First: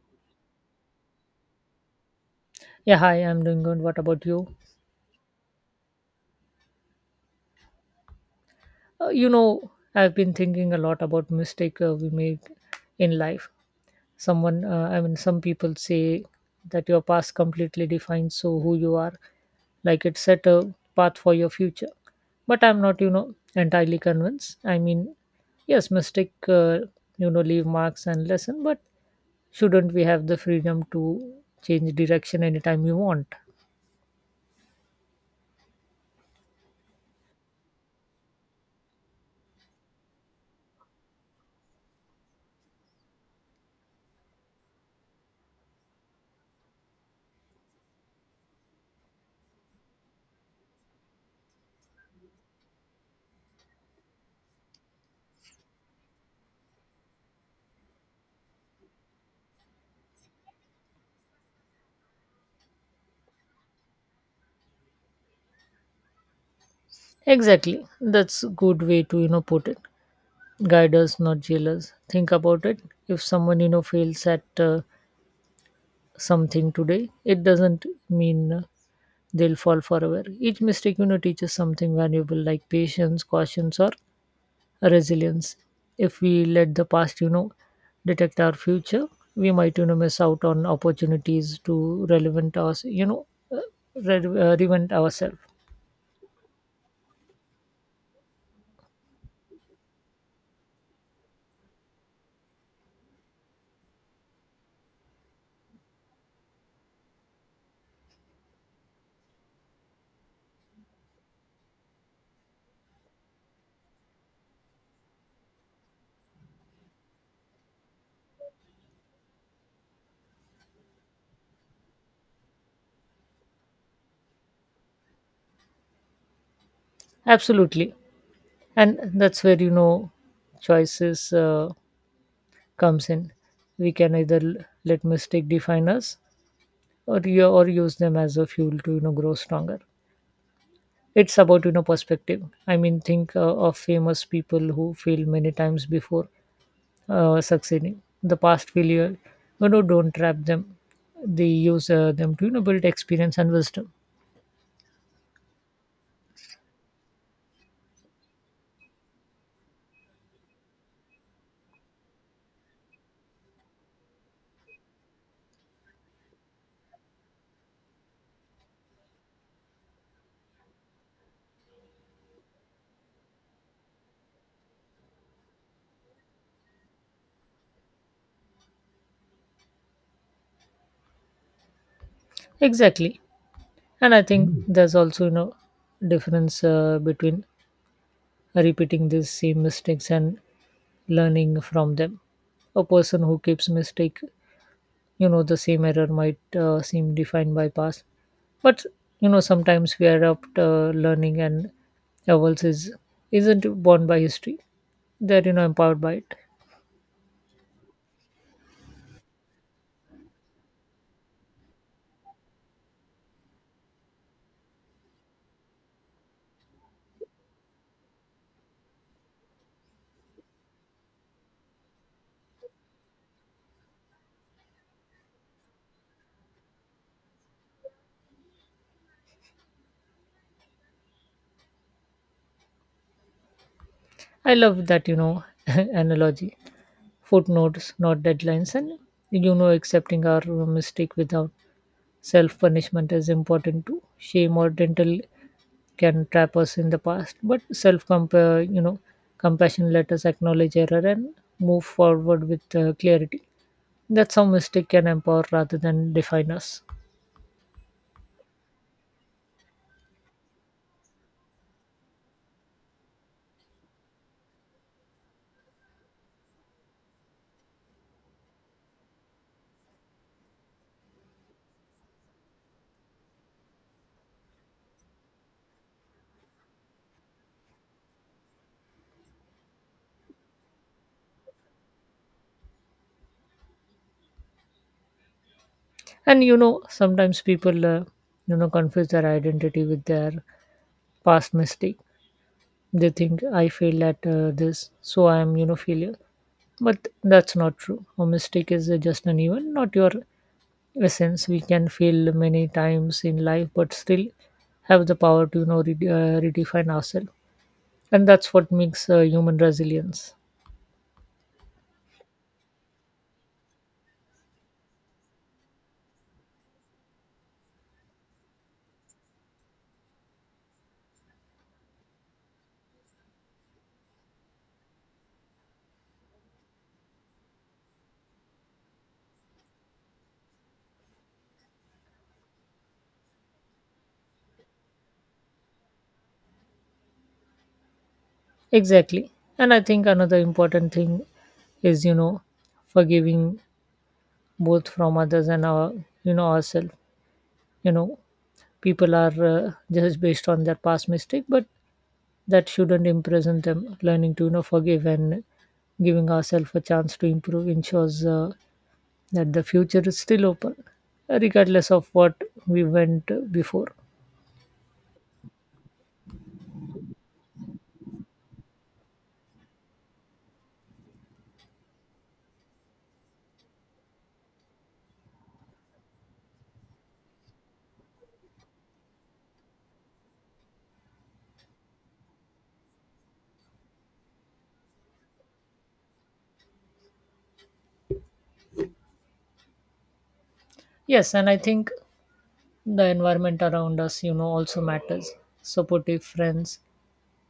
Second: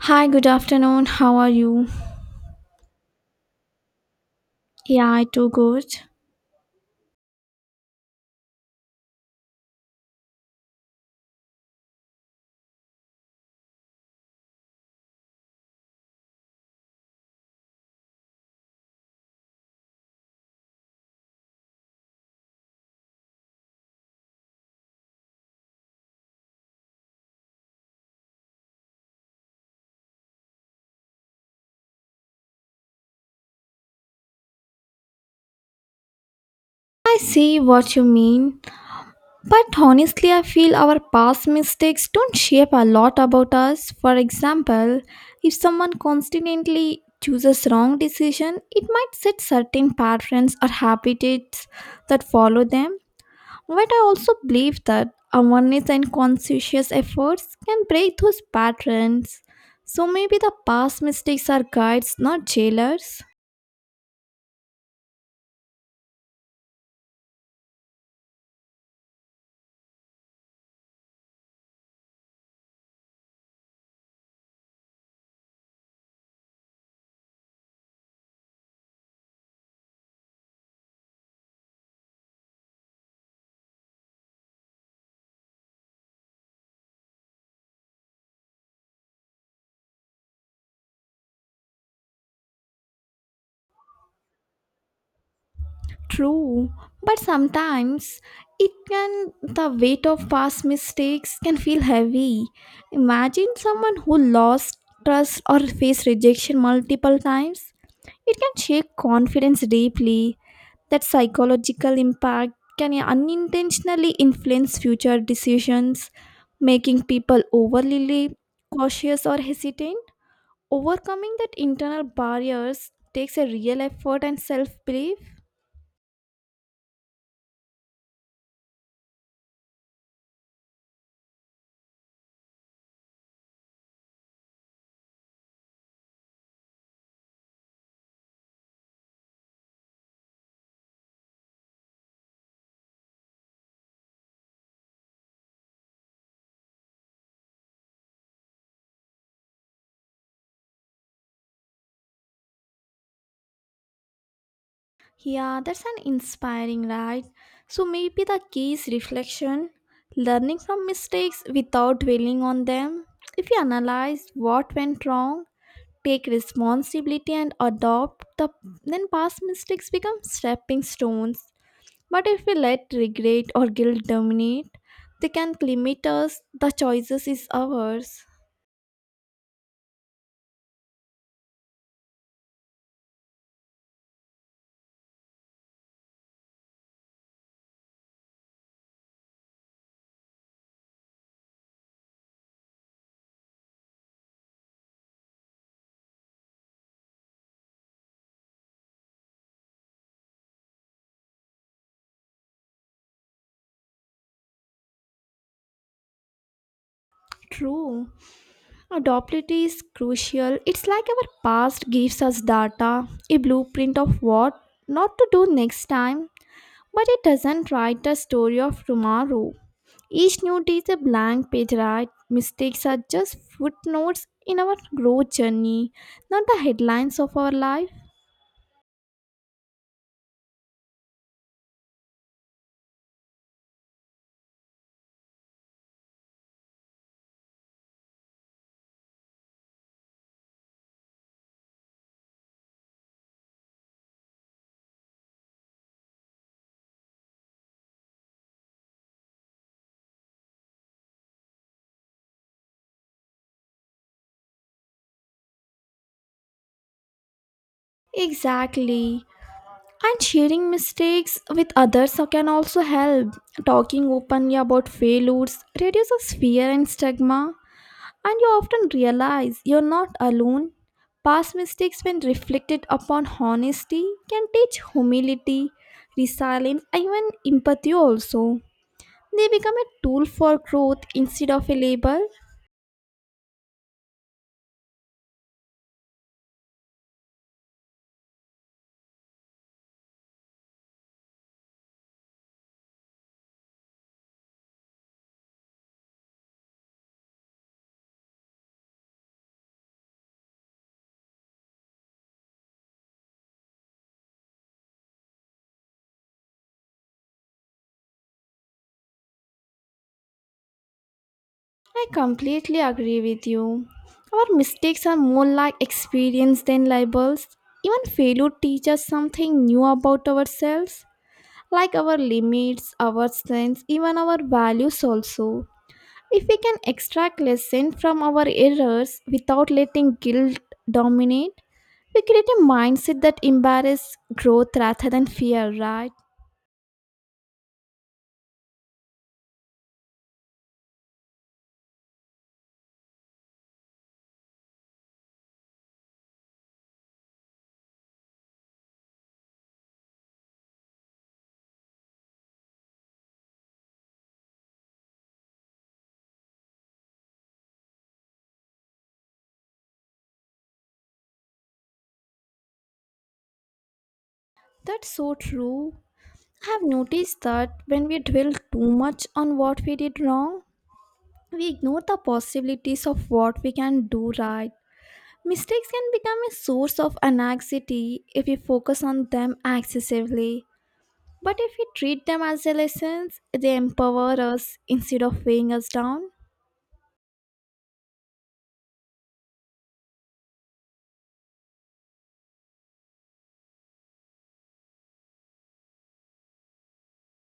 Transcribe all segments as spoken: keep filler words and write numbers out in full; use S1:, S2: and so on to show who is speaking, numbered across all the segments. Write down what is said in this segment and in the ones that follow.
S1: Hi, good afternoon. How are you?
S2: Yeah, hi, I'm doing good. What about you?
S1: Yeah, I too good.
S2: Uh, you know, I've been thinking a lot about mistake uh, we make in life. Someone, uh, I mean, some people say that your past completely defines so who you are, like it set a path for your future. But I'm not, you know, entirely convinced. I mean, yes, mistake, uh, you know, leave marks and lesson, but shouldn't we have the freedom to change direction anytime we want?
S1: I see what you mean, but honestly, I feel our past mistakes don't shape a lot about us. For example, if someone constantly chooses wrong decision, it might set certain patterns or habits that follow them. But I also believe that awareness and conscientious efforts can break those patterns. So maybe the past mistakes are guides, not jailers.
S2: Exactly, that's a good way to you know put it. Guide us, not jailers. Think about it. If someone you know fails at uh, something today, it doesn't mean uh, they'll fall forever. Each mistake you know teaches something valuable, like patience, caution, or resilience. If we let the past you know detect our future, we might you know miss out on opportunities to relevant us you know uh, re- uh, reinvent ourselves.
S1: True, but sometimes it can the weight of past mistakes can feel heavy. Imagine someone who lost trust or faced rejection multiple times. It can shake confidence deeply. That psychological impact can unintentionally influence future decisions, making people overly cautious or hesitant. Overcoming that internal barriers takes a real effort and self-belief.
S2: Absolutely, and that's where you know choices. Uh, comes in. We can either l- let mistake define us or you or use them as a fuel to you know grow stronger. It's about you know perspective. I mean, think uh, of famous people who fail many times before uh, succeeding. The past failure, you know, don't trap them. They use uh, them to you know build experience and wisdom.
S1: Yeah, that's an inspiring right. So maybe the key is reflection, learning from mistakes without dwelling on them. If you analyze what went wrong, take responsibility and adopt the then past mistakes become stepping stones. But if we let regret or guilt dominate, they can limit us. The choices is ours.
S2: Exactly, and I think Mm. there's also you know difference uh, between repeating these same mistakes and learning from them. A person who keeps mistake you know the same error might uh, seem defined by past, but you know sometimes we adopt uh, learning, and else is isn't born by history. They're you know empowered by it.
S1: True. Adaptability is crucial. It's like our past gives us data, a blueprint of what not to do next time, but it doesn't write the story of tomorrow. Each new day is a blank page, right? Mistakes are just footnotes in our growth journey, not the headlines of our life.
S2: I love that you know analogy. Footnotes, not deadlines. And you know accepting our mistake without self punishment is important too. Shame or dental can trap us in the past, but self compare you know compassion let us acknowledge error and move forward with uh, clarity. That's how mistake can empower rather than define us.
S1: Exactly. And sharing mistakes with others can also help. Talking openly about failures reduces fear and stigma. And you often realize you're not alone. Past mistakes, when reflected upon honesty, can teach humility, resilience, and even empathy also. They become a tool for growth instead of a label.
S2: And you know, sometimes people, uh, you know, confuse their identity with their past mistake. They think I failed at uh, this, so I am, you know, failure. But that's not true. A mistake is uh, just an event, not your essence. We can fail many times in life, but still have the power to, you know, re- uh, redefine ourselves. And that's what makes uh, human resilience.
S1: I completely agree with you. Our mistakes are more like experience than labels. Even failure teaches something new about ourselves, like our limits, our strengths, even our values also. If we can extract lesson from our errors without letting guilt dominate, we create a mindset that embarrasses growth rather than fear, right?
S2: Exactly. And I think another important thing is, you know, forgiving, both from others and our, you know, ourselves. You know, people are uh, just based on their past mistake, but that shouldn't imprison them. Learning to, you know, forgive and giving ourselves a chance to improve ensures uh, that the future is still open, regardless of what we went before.
S1: That's so true. I have noticed that when we dwell too much on what we did wrong, we ignore the possibilities of what we can do right. Mistakes can become a source of anxiety if we focus on them excessively. But if we treat them as a lessons, they empower us instead of weighing us down.
S2: Yes, and I think the environment around us, you know, also matters. Supportive friends,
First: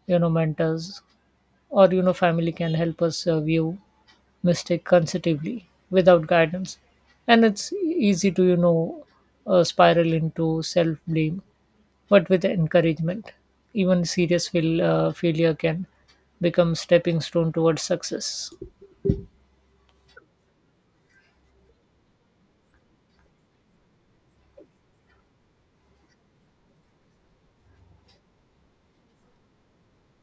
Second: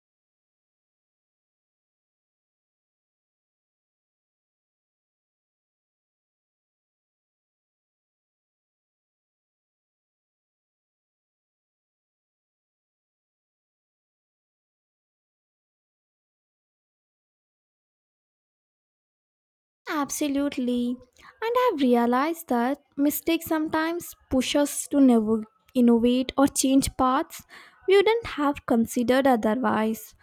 S2: you know, mentors, or you know family can help us uh, view mistake consecutively without guidance, and it's easy to you know uh, spiral into self blame, but with encouragement, even serious fail, uh, failure can become stepping stone towards success.
S1: Absolutely. And I've realized that mistakes sometimes push us to never innovate or change paths we wouldn't have considered otherwise.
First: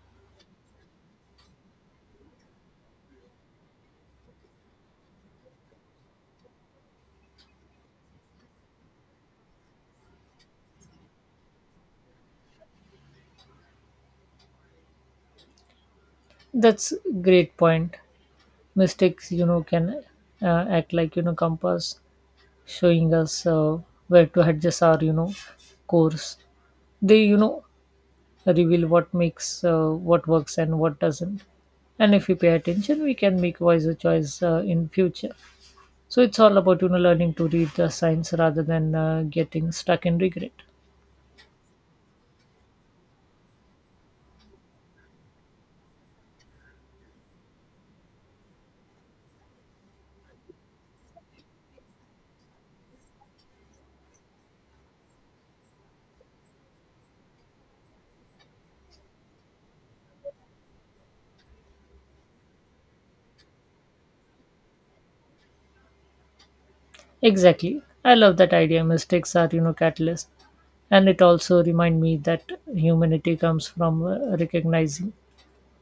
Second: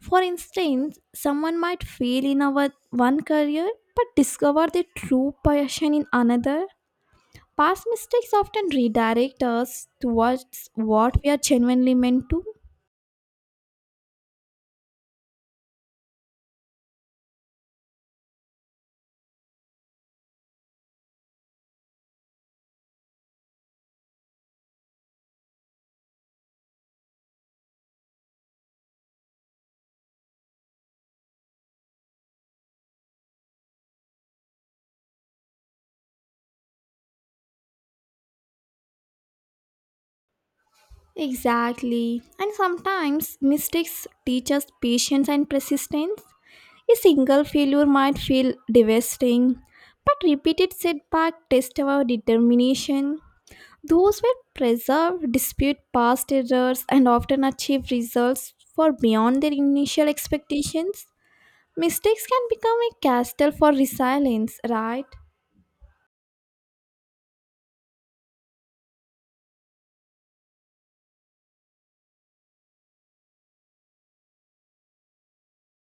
S1: For instance, someone might fail in our one career but discover their true passion in another. Past mistakes often redirect us towards what we are genuinely meant to.
S2: That's great point. Mistakes you know can uh, act like you know compass, showing us uh, where to adjust our you know course. They you know reveal what makes uh, what works and what doesn't. And if we pay attention, we can make wiser choice uh, in future. So it's all about you know learning to read the signs rather than uh, getting stuck in regret.
S1: Exactly. And sometimes mistakes teach us patience and persistence. A single failure might feel devastating, but repeated setbacks test our determination. Those who preserve, dispute past errors, and often achieve results far beyond their initial expectations. Mistakes can become a castle for resilience, right?
S2: Exactly, I love that idea. Mistakes are you know catalyst, and it also remind me that humanity comes from uh, recognizing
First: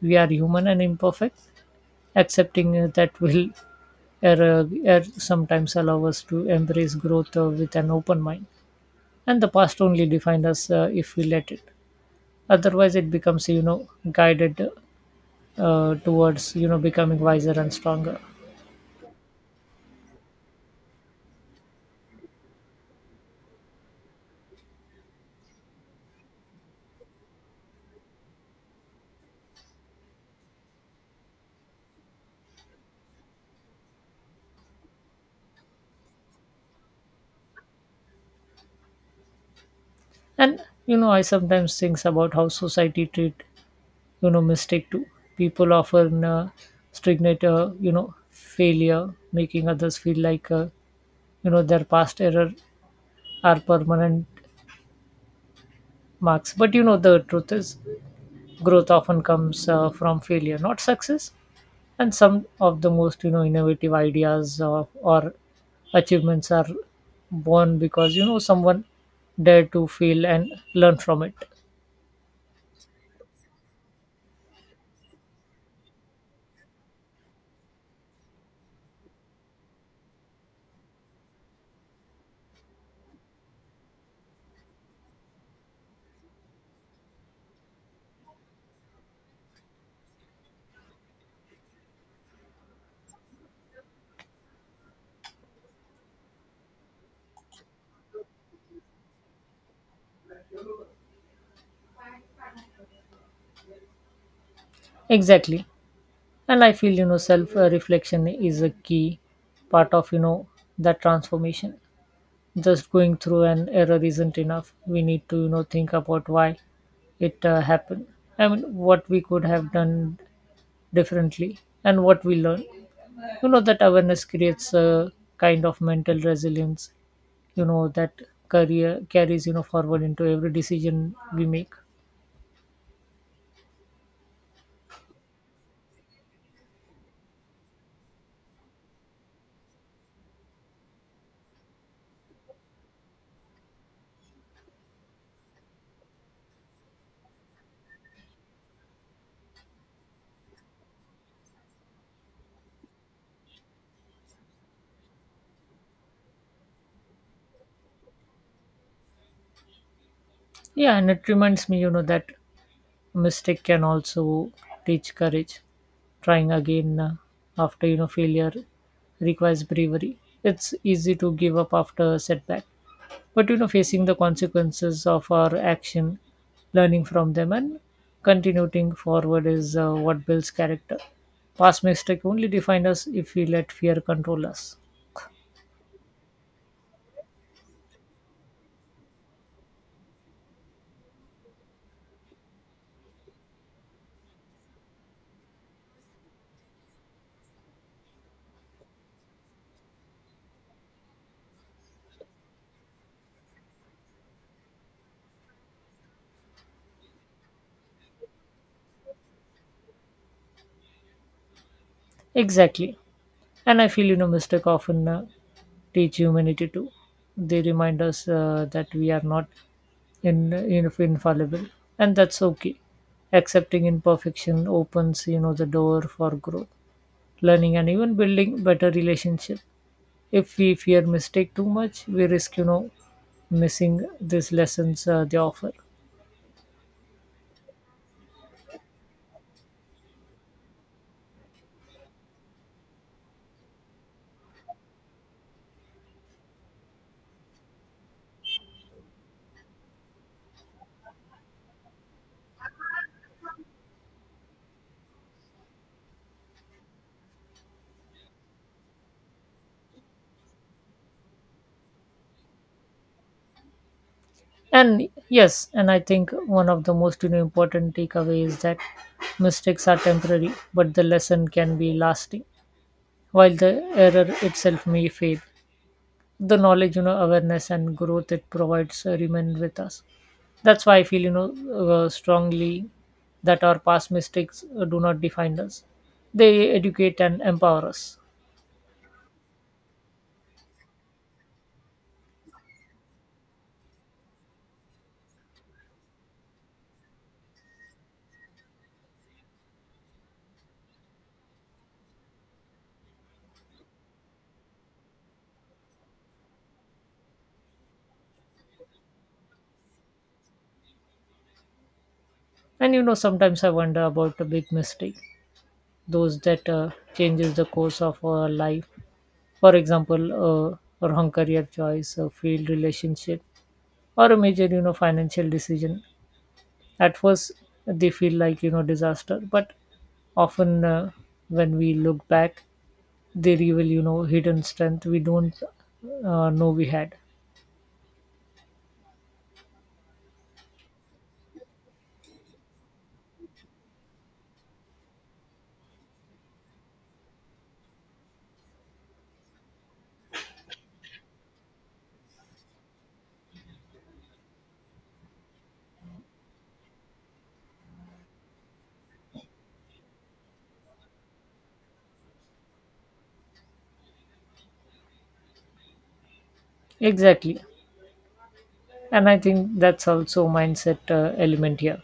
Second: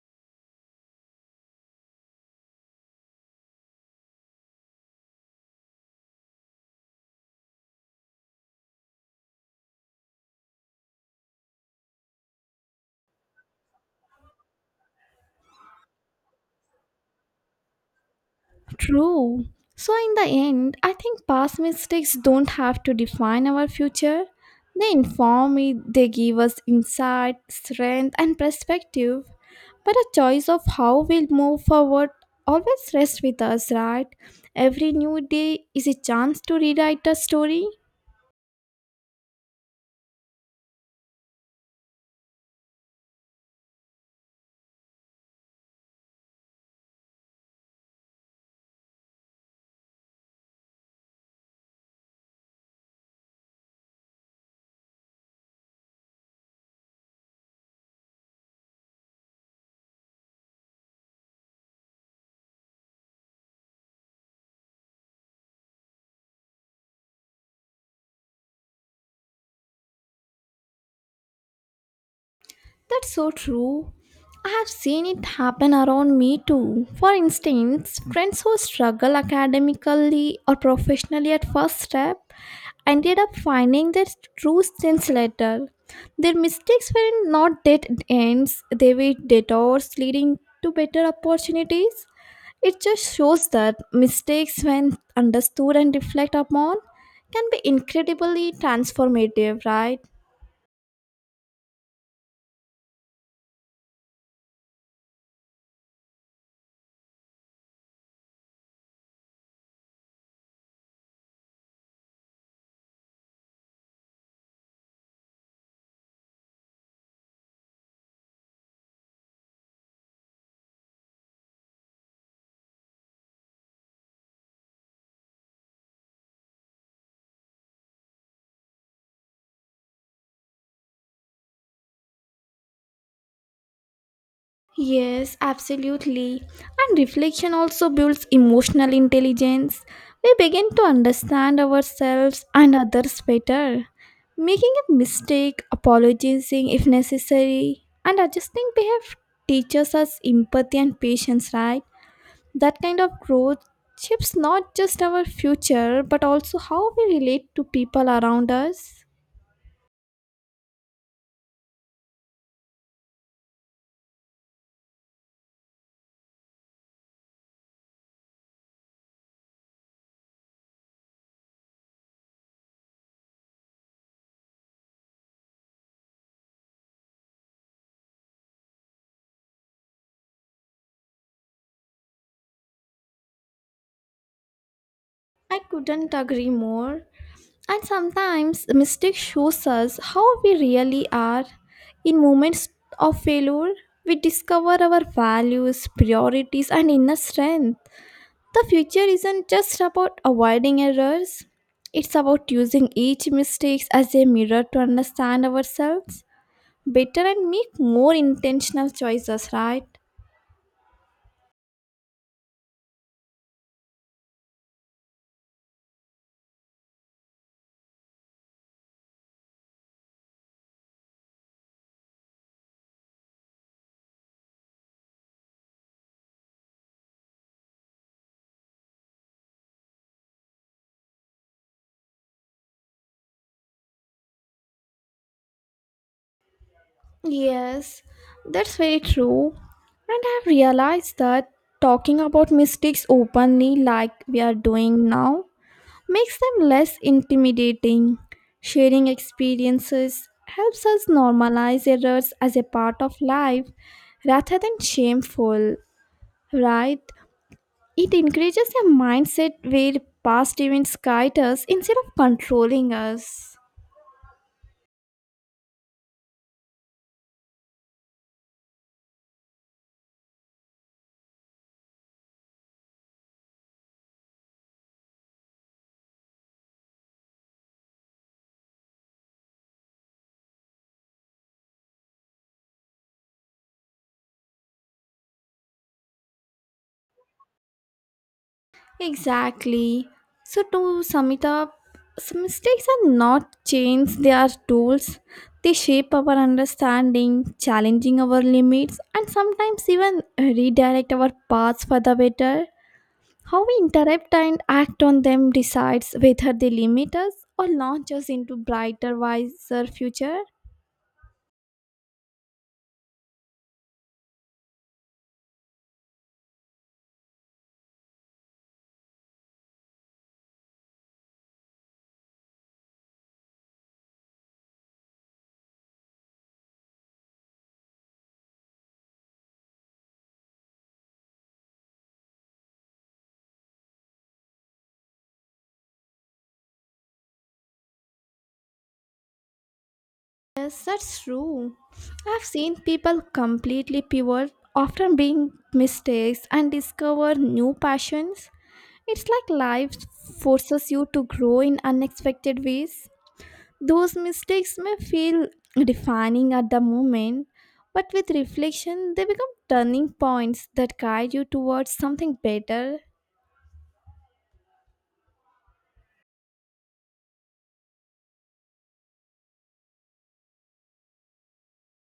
S2: we are human and imperfect. Accepting uh, that will error, error sometimes allow us to embrace growth uh, with an open mind. And the past only defines us uh, if we let it. Otherwise it becomes you know guided uh, towards you know becoming wiser and stronger.
S1: True. So, in the end, I think past mistakes don't have to define our future. They inform me, they give us insight, strength, and perspective. But a choice of how we'll move forward always rests with us, right? Every new day is a chance to rewrite a story.
S2: And you know I sometimes think about how society treat you know mistake too. People often uh, stagnate uh, you know failure, making others feel like uh, you know their past error are permanent marks. But you know the truth is growth often comes uh, from failure, not success, and some of the most you know innovative ideas or, or achievements are born because you know someone dared to feel and learn from it.
S1: That's so true. I have seen it happen around me too. For instance, friends who struggle academically or professionally at first step ended up finding their true sense later. Their mistakes were not dead ends, they were detours leading to better opportunities. It just shows that mistakes, when understood and reflected upon, can be incredibly transformative, right?
S2: Exactly, and I feel you know self uh, reflection is a key part of you know that transformation. Just going through an error isn't enough. We need to you know think about why it uh, happened. I mean, what we could have done differently and what we learn. you know that awareness creates a kind of mental resilience, you know that career carries you know forward into every decision we make.
S1: Yes, absolutely. And reflection also builds emotional intelligence. We begin to understand ourselves and others better. Making a mistake, apologizing if necessary, and adjusting behavior teaches us empathy and patience, right? That kind of growth shapes not just our future but also how we relate to people around us.
S2: Yeah, and it reminds me you know that mistake can also teach courage. Trying again uh, after you know failure requires bravery. It's easy to give up after a setback, but you know facing the consequences of our action, learning from them, and continuing forward is uh, what builds character. Past mistake only define us if we let fear control us.
S1: I couldn't agree more. And sometimes the mistake shows us how we really are. In moments of failure, we discover our values, priorities, and inner strength. The future isn't just about avoiding errors, it's about using each mistake as a mirror to understand ourselves better and make more intentional choices, right?
S2: Exactly. And I feel, you know, mistake often uh, teach humanity too. They remind us uh, that we are not in, in infallible, and that's okay. Accepting imperfection opens, you know, the door for growth, learning, and even building better relationship. If we fear mistake too much, we risk, you know, missing these lessons uh, they offer.
S1: Yes, that's very true. And I've realized that talking about mistakes openly, like we are doing now, makes them less intimidating. Sharing experiences helps us normalize errors as a part of life rather than shameful, right? It encourages a mindset where past events guide us instead of controlling us.
S2: And yes, and I think one of the most you know, important takeaway is that mistakes are temporary, but the lesson can be lasting. While the error itself may fade, the knowledge, you know, awareness, and growth it provides uh, remain with us. That's why I feel, you know, uh, strongly that our past mistakes uh, do not define us. They educate and empower us.
S1: Exactly. So, to sum it up, s- mistakes are not chains, they are tools. They shape our understanding, challenging our limits, and sometimes even redirect our paths for the better. How we interrupt and act on them decides whether they limit us or launch us into brighter, wiser future.
S2: And you know, sometimes I wonder about a big mistake, those that uh, changes the course of our life. For example, uh, a wrong career choice, a failed relationship, or a major, you know, financial decision. At first they feel like you know disaster, but often uh, when we look back, they reveal you know hidden strength we don't uh, know we had.
S1: Yes, that's true. I've seen people completely pivot after being mistakes and discover new passions. It's like life forces you to grow in unexpected ways. Those mistakes may feel defining at the moment, but with reflection, they become turning points that guide you towards something better.
S2: Exactly, and I think that's also mindset uh, element here.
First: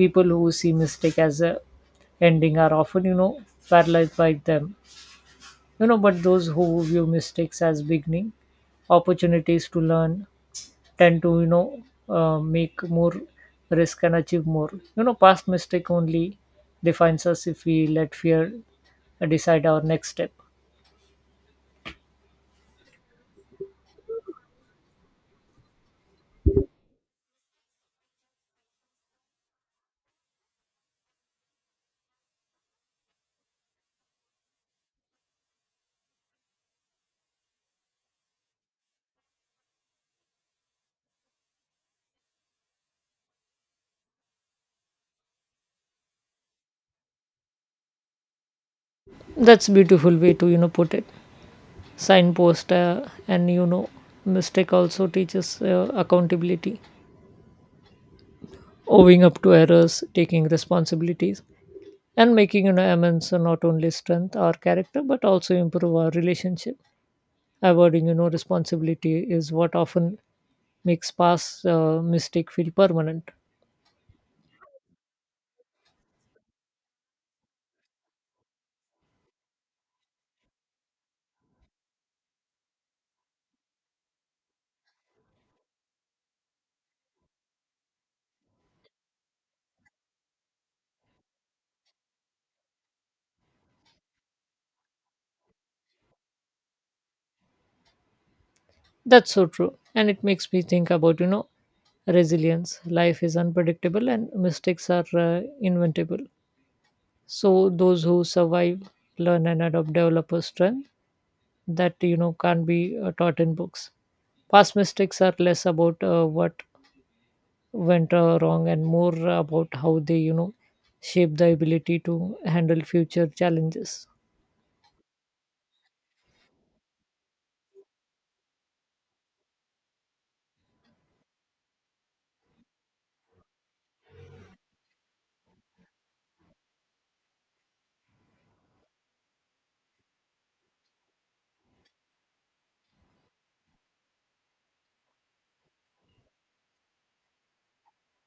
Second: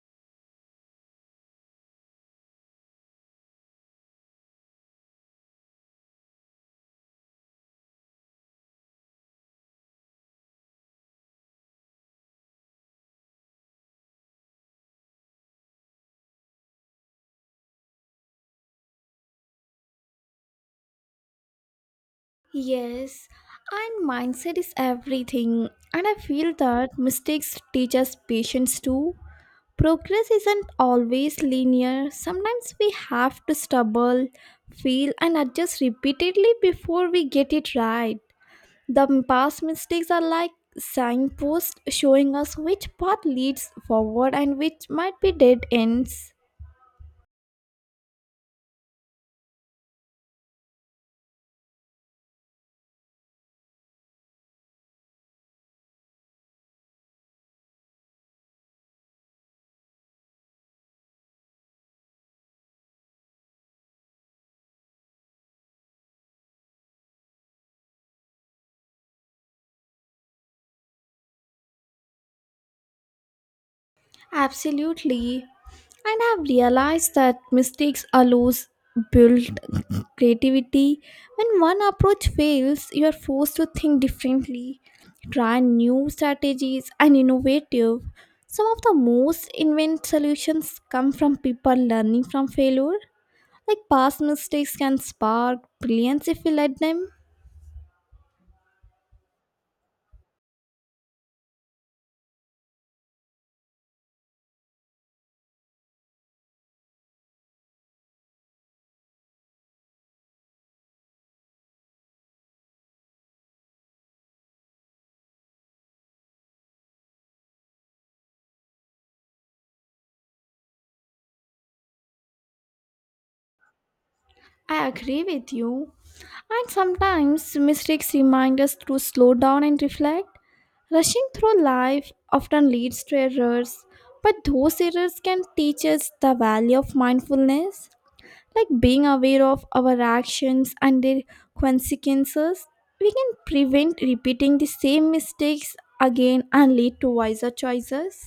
S2: People who see mistake as a ending are often you know paralyzed by them. You know but those who view mistakes as beginning, opportunities to learn and to you know uh, make more risk and achieve more. You know past mistake only defines us if we let fear decide our next step.
S1: Yes, and mindset is everything, and I feel that mistakes teach us patience too. Progress isn't always linear. Sometimes we have to stumble, fail, and adjust repeatedly before we get it right. The past mistakes are like signposts showing us which path leads forward and which might be dead ends.
S2: That's beautiful way to you know put it. Signpost, uh, and you know mistake also teaches uh, accountability. Owing up to errors, taking responsibilities, and making you know amends are not only strength our character but also improve our relationship. Avoiding you know responsibility is what often makes past uh, mistake feel permanent.
S1: Absolutely. And I've realized that mistakes allows build creativity. When one approach fails, you are forced to think differently, try new strategies and innovative. Some of the most inventive solutions come from people learning from failure. Like past mistakes can spark brilliance if we let them.
S2: That's so true, and it makes me think about you know resilience. Life is unpredictable, and mistakes are uh, inventable. So those who survive, learn, and adopt develop a strength that you know can't be uh, taught in books. Past mistakes are less about uh, what went uh, wrong and more about how they you know shape the ability to handle future challenges.
S1: I agree with you. And sometimes mistakes remind us to slow down and reflect. Rushing through life often leads to errors, but those errors can teach us the value of mindfulness. Like being aware of our actions and their consequences, we can prevent repeating the same mistakes again and lead to wiser choices.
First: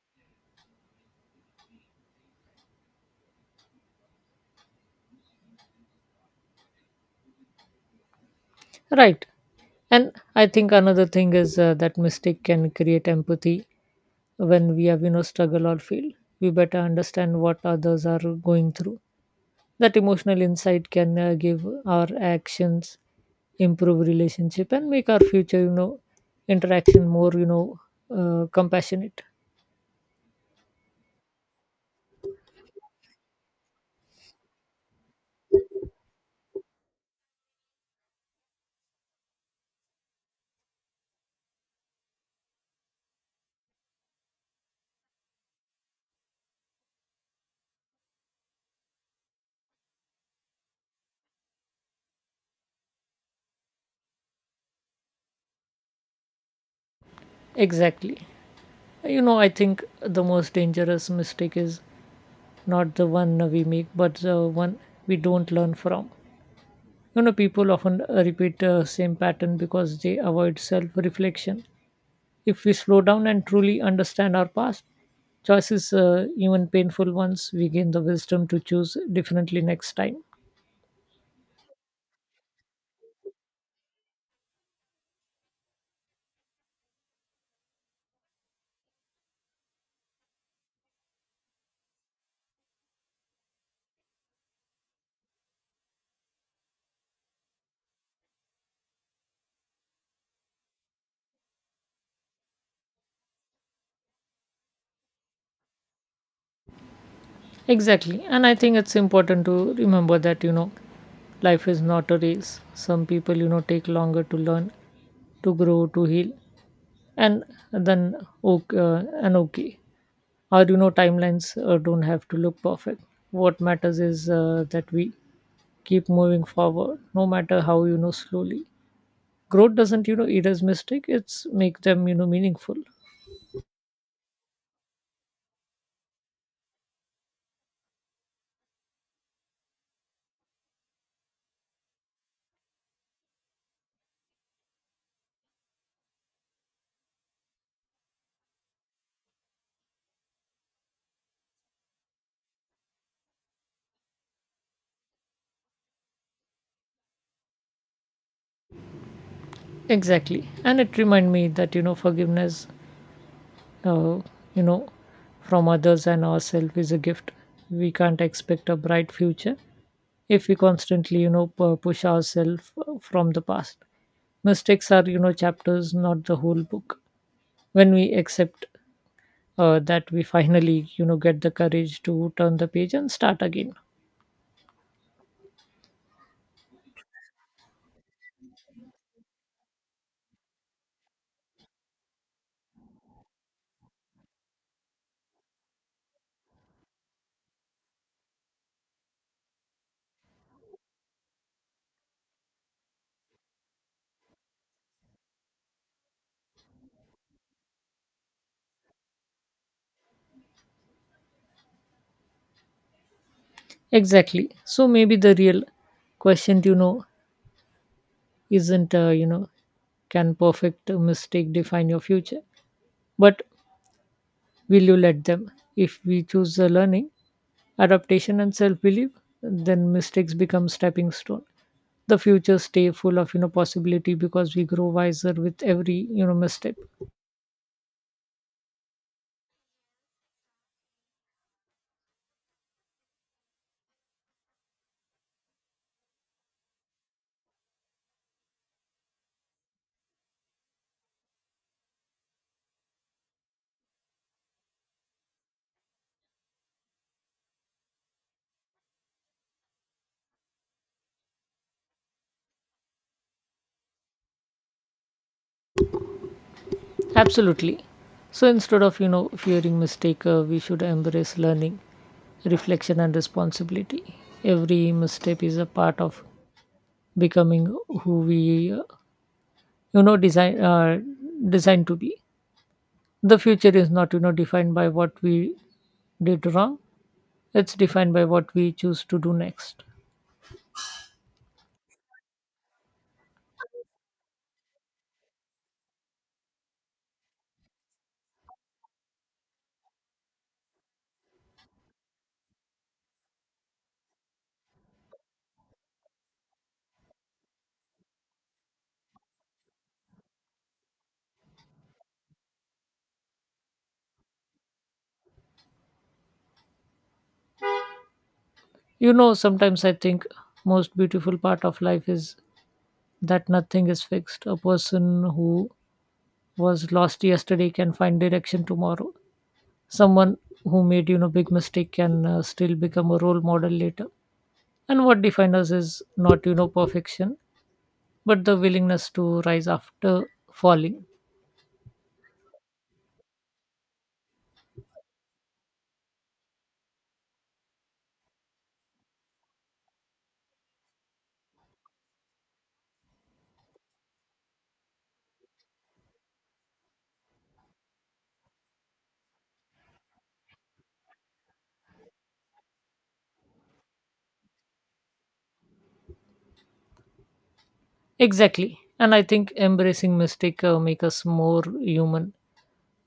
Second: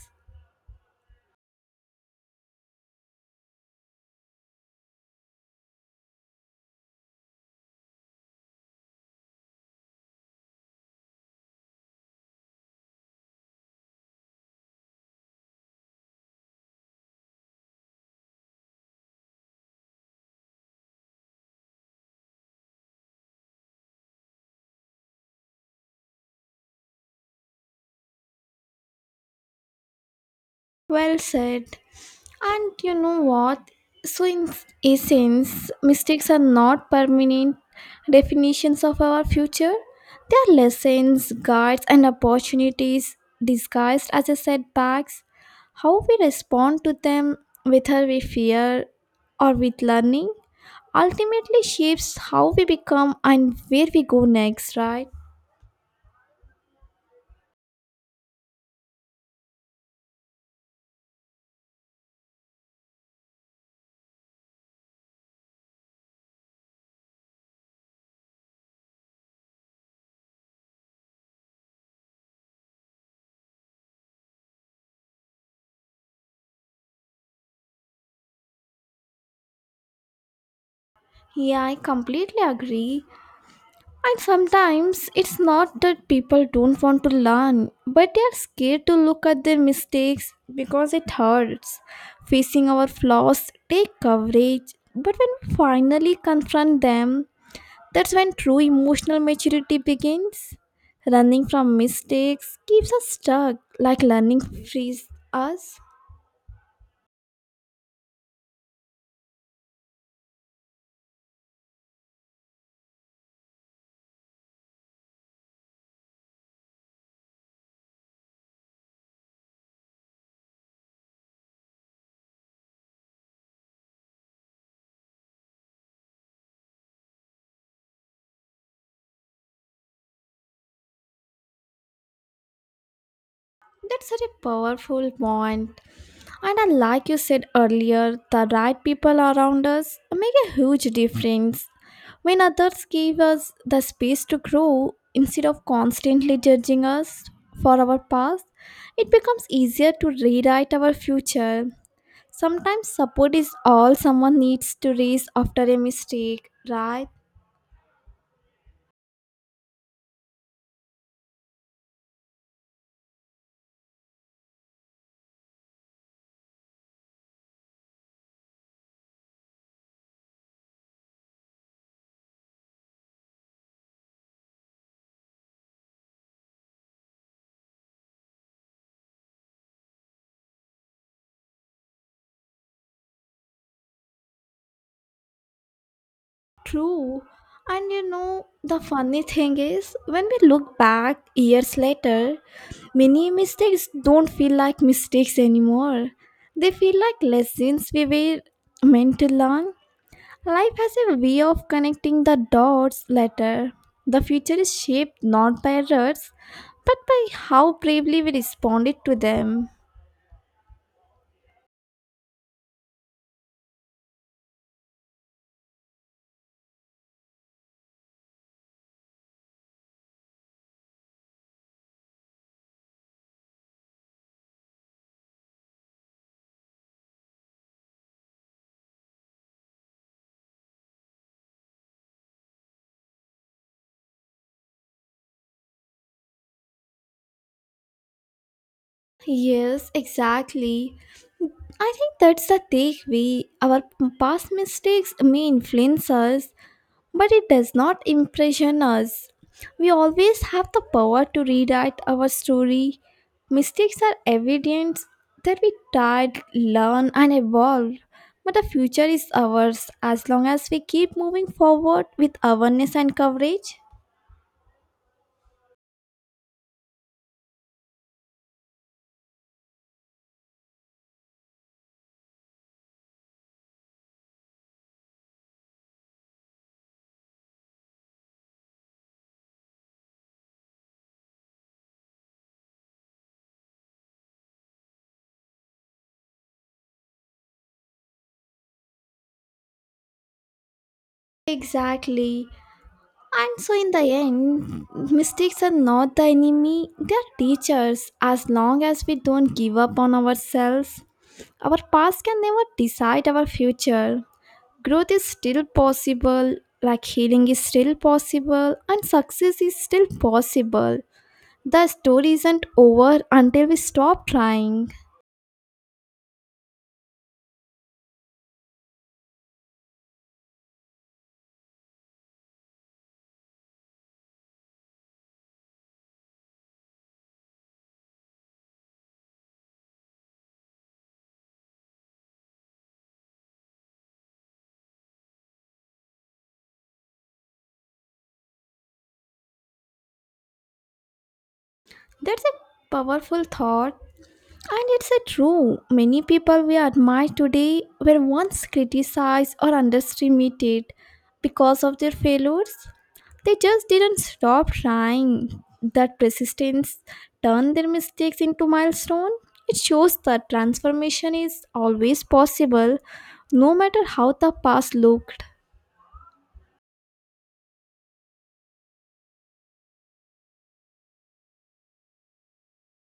S2: Right. And I think another thing is uh, that mistake can create empathy. When we have, you know, struggle or feel. We better understand what others are going through. That emotional insight can uh, give our actions, improve relationship, and make our future, you know, interaction more, you know, uh, compassionate.
S1: Well said. And you know what? So, in essence, mistakes are not permanent definitions of our future. They are lessons, guides, and opportunities disguised as a setbacks. How we respond to them, whether with fear or with learning, ultimately shapes how we become and where we go next, right?
S2: Exactly. You know, I think the most dangerous mistake is not the one we make, but the one we don't learn from. You know, people often uh, repeat the same pattern because they avoid self reflection. If we slow down and truly understand our past choices, uh, even painful ones, we gain the wisdom to choose differently next time.
S1: Yeah, I completely agree. And sometimes it's not that people don't want to learn, but they are scared to look at their mistakes because it hurts. Facing our flaws take courage, but when we finally confront them, that's when true emotional maturity begins. Running from mistakes keeps us stuck, like learning frees us.
S2: Exactly. And I think it's important to remember that, you know, life is not a race. Some people, you know, take longer to learn, to grow, to heal, and then okay, uh, and okay. Our, you know, timelines uh, don't have to look perfect. What matters is uh, that we keep moving forward no matter how you know slowly. Growth doesn't you know erase mistake, it's make them you know meaningful.
S1: That's such a powerful point. And uh, like you said earlier, the right people around us make a huge difference. When others give us the space to grow instead of constantly judging us for our past, it becomes easier to rewrite our future. Sometimes support is all someone needs to raise after a mistake, right?
S2: Exactly, and it remind me that you know forgiveness, uh, you know from others and ourselves, is a gift. We can't expect a bright future if we constantly you know pu- push ourselves uh, from the past. Mistakes are you know chapters, not the whole book. When we accept uh, that, we finally you know get the courage to turn the page and start again.
S1: True. And you know, the funny thing is, when we look back years later, many mistakes don't feel like mistakes anymore. They feel like lessons we were meant to learn. Life has a way of connecting the dots later. The future is shaped not by errors, but by how bravely we responded to them.
S2: Exactly. So maybe the real question, you know, isn't, uh, you know, can perfect mistake define your future? But will you let them? If we choose the learning, adaptation, and self belief, then mistakes become stepping stone. The future stay full of, you know, possibility because we grow wiser with every, you know, misstep.
S1: Yes, exactly. I think that's the takeaway. Our past mistakes may influence us, but it does not impression us. We always have the power to rewrite our story. Mistakes are evidence that we tried, learn, and evolve. But the future is ours as long as we keep moving forward with awareness and coverage.
S2: Absolutely. So instead of, you know, fearing mistake, uh, we should embrace learning, reflection, and responsibility. Every misstep is a part of becoming who we uh, you know design uh, designed to be. The future is not you know defined by what we did wrong. It's defined by what we choose to do next.
S1: Exactly. And so, in the end, mistakes are not the enemy, they are teachers as long as we don't give up on ourselves. Our past can never decide our future. Growth is still possible, like healing is still possible, and success is still possible. The story isn't over until we stop trying.
S2: You know sometimes I think most beautiful part of life is that nothing is fixed. A person who was lost yesterday can find direction tomorrow. Someone who made you know big mistake can uh, still become a role model later, and what defines us is not you know perfection, but the willingness to rise after falling.
S1: That's a powerful thought. And it's a true. Many people we admire today were once criticized or underestimated because of their failures. They just didn't stop trying. That persistence turned their mistakes into milestone. It shows that transformation is always possible, no matter how the past looked.
S2: Exactly. And I think embracing mistake uh, make us more human.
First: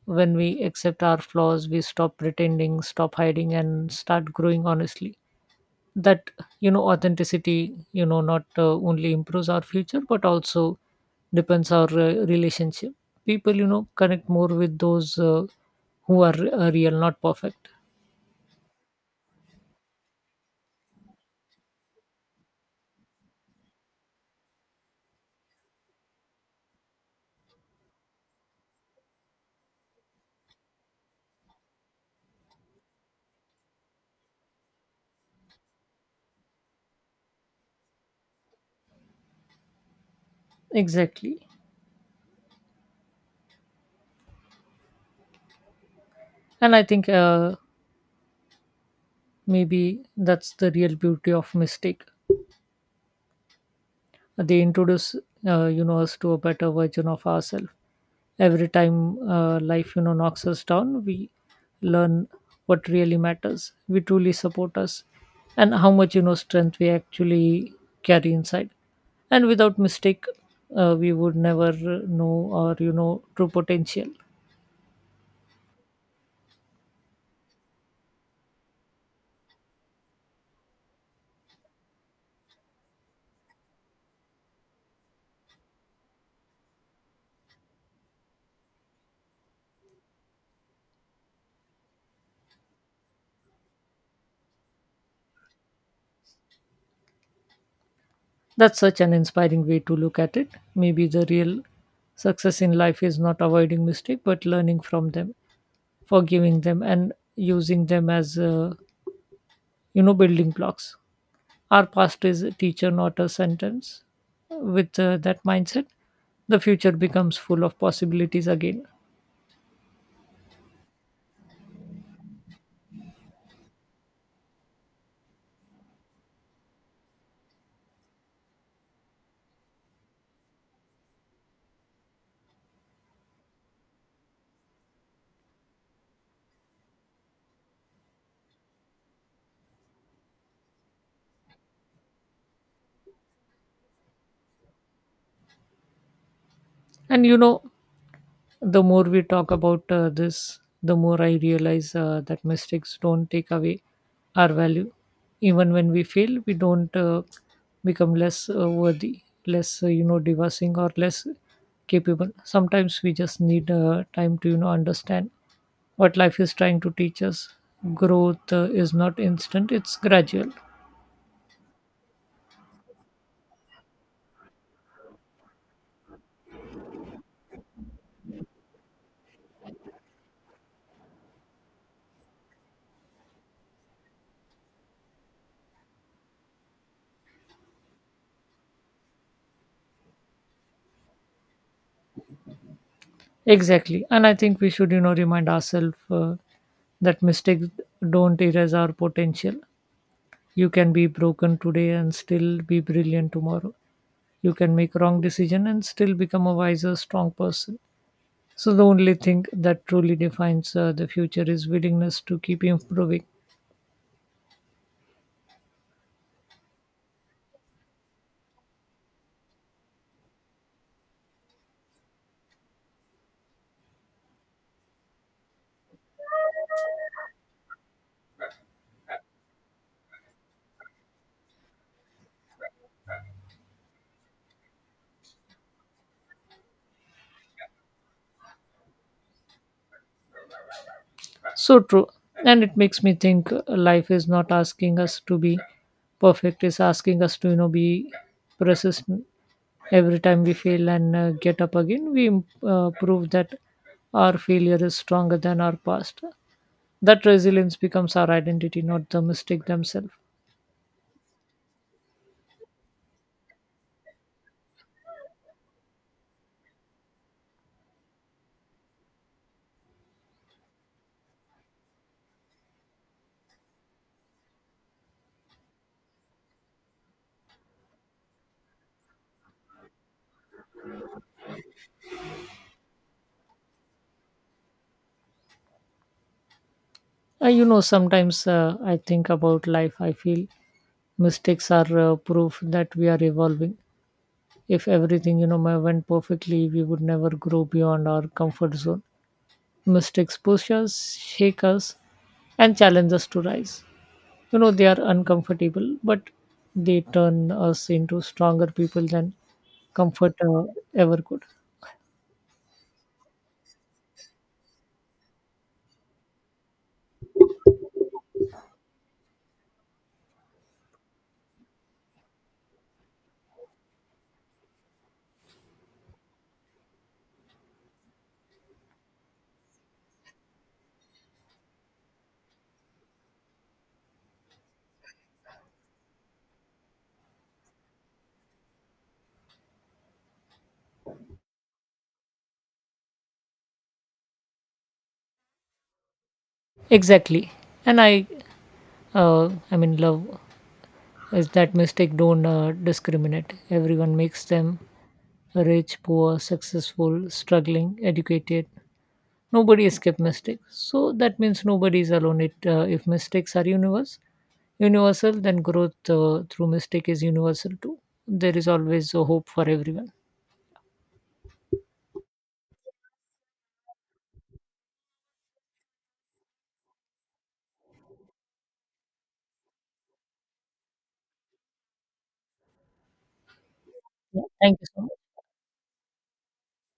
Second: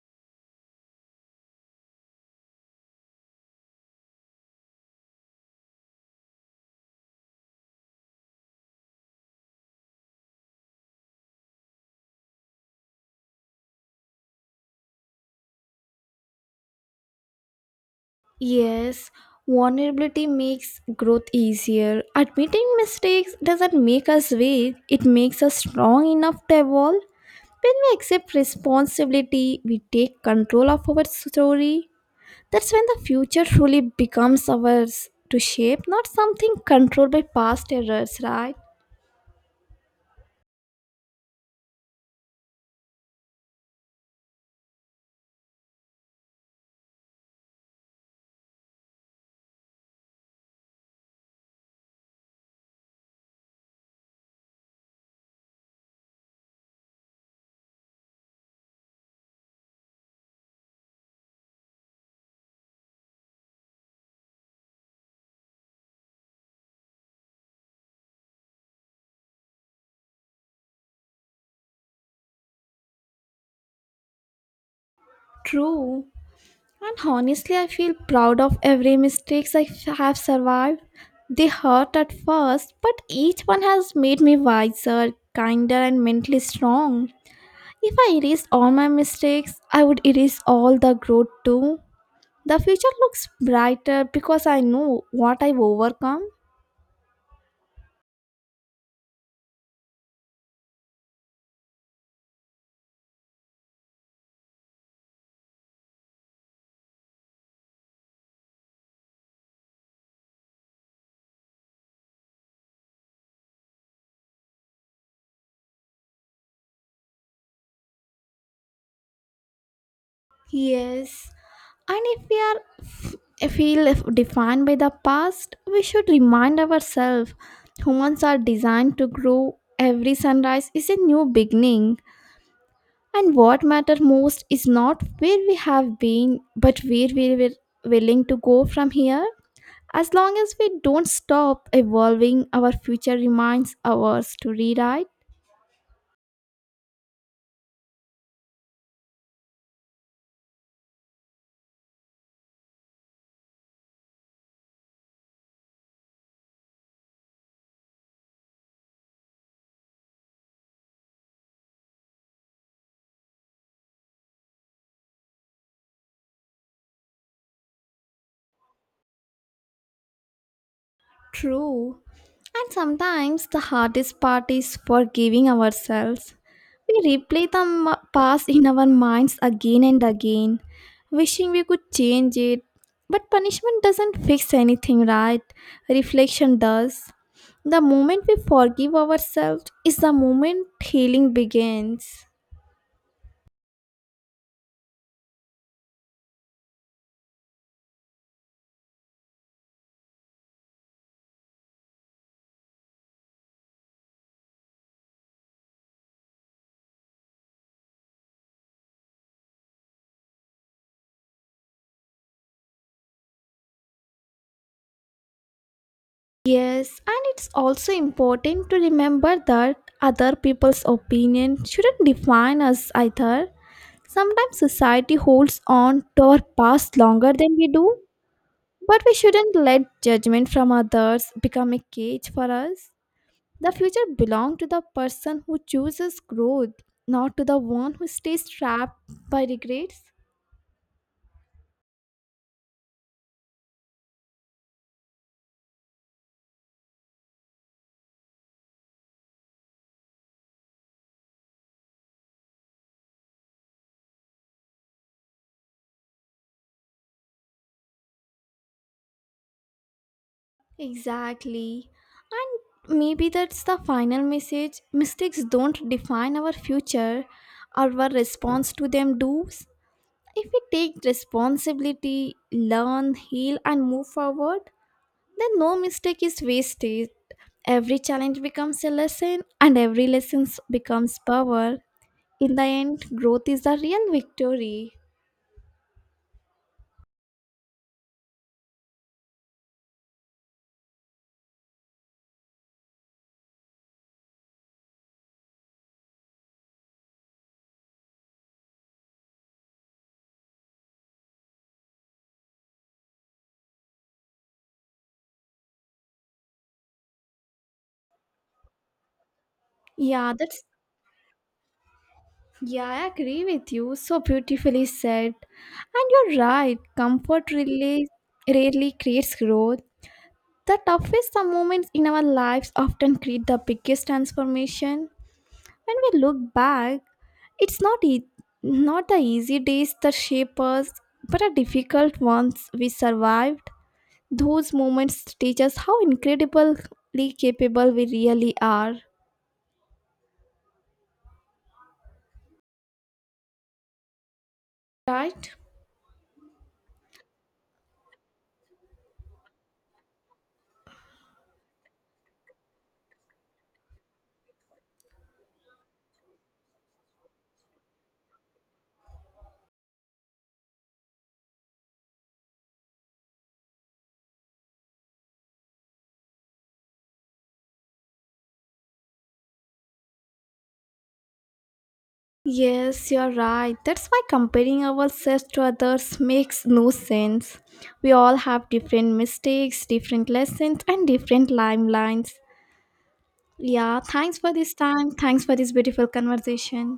S2: When we accept our flaws, we stop pretending, stop hiding, and start growing honestly. That you know, authenticity, you know, not uh, only improves our future but also depends our uh, relationship. People, you know, connect more with those uh, who are uh, real, not perfect.
S1: Yes, vulnerability makes growth easier. Admitting mistakes doesn't make us weak, it makes us strong enough to evolve. When we accept responsibility, we take control of our story. That's when the future truly becomes ours to shape, not something controlled by past errors, right?
S2: Exactly. And I think uh, maybe that's the real beauty of mistake. They introduce uh, you know us to a better version of ourselves. Every time uh, life you know knocks us down, we learn what really matters. We truly support us, and how much you know strength we actually carry inside. And without mistake, uh, we would never know our you know true potential.
S1: True. And honestly, I feel proud of every mistakes I f- have survived. They hurt at first, but each one has made me wiser, kinder, and mentally strong. If I erased all my mistakes, I would erase all the growth too. The future looks brighter because I know what I've overcome.
S2: That's such an inspiring way to look at it. Maybe the real success in life is not avoiding mistake, but learning from them, forgiving them, and using them as uh, you know building blocks. Our past is a teacher, not a sentence. With uh, that mindset, the future becomes full of possibilities again.
S1: Yes, and if we are f- feel f- defined by the past, we should remind ourselves humans are designed to grow. Every sunrise is a new beginning, and what matters most is not where we have been, but where we were willing to go from here. As long as we don't stop evolving, our future remains ours to rewrite.
S2: And you know the more we talk about uh, this, the more I realize uh, that mistakes don't take away our value. Even when we fail, we don't uh, become less uh, worthy, less uh, you know devising, or less capable. Sometimes we just need uh, time to you know understand what life is trying to teach us. Growth uh, is not instant; it's gradual.
S1: True. And sometimes the hardest part is forgiving ourselves. We replay the m- past in our minds again and again, wishing we could change it. But punishment doesn't fix anything, right? Reflection does. The moment we forgive ourselves is the moment healing begins.
S2: Exactly, and I think we should you know remind ourselves uh, that mistakes don't erase our potential. You can be broken today and still be brilliant tomorrow. You can make wrong decision and still become a wiser, strong person. So the only thing that truly defines uh, the future is willingness to keep improving.
S1: Yes, and it's also important to remember that other people's opinion shouldn't define us either. Sometimes society holds on to our past longer than we do, but we shouldn't let judgment from others become a cage for us. The future belongs to the person who chooses growth, not to the one who stays trapped by regrets.
S2: So true. And it makes me think uh, life is not asking us to be perfect, it's asking us to, you know, be persistent. Every time we fail and uh, get up again, we im- uh, prove that our failure is stronger than our past. That resilience becomes our identity, not the mistake themselves.
S1: Exactly. And maybe that's the final message. Mistakes don't define our future, our response to them does. If we take responsibility, learn, heal, and move forward, then no mistake is wasted. Every challenge becomes a lesson, and every lesson becomes power. In the end, growth is the real victory.
S2: Uh, you know sometimes uh, I think about life, I feel mistakes are uh, proof that we are evolving. If everything you know ma- went perfectly, we would never grow beyond our comfort zone. Mistakes push us, shake us, and challenge us to rise. You know, they are uncomfortable, but they turn us into stronger people than
S1: Yeah,
S2: comfort
S1: that's
S2: uh, ever could.
S1: yeah, I agree with you. So beautifully said. And you're right, comfort really rarely creates growth. The toughest moments in our lives often create the biggest transformation. When we look back, It's not e- not the easy days that shape us, but the difficult ones we survived. Those moments teach us how incredibly capable we really are. Right?
S2: Exactly. And i uh, i mean love is that mistake don't uh, discriminate. Everyone makes them: rich, poor, successful, struggling, educated. Nobody escape mistakes. So that means nobody is alone. It uh, if mistakes are universal, universal, then growth uh, through mistake is universal too. There is always a hope for everyone.
S1: Yes, you're right. That's why comparing ourselves to others makes no sense. We all have different mistakes, different lessons, and different timelines. Yeah, thanks
S2: Yeah,
S1: for this
S2: thank you so
S1: time.
S2: much.
S1: Thanks for this beautiful conversation.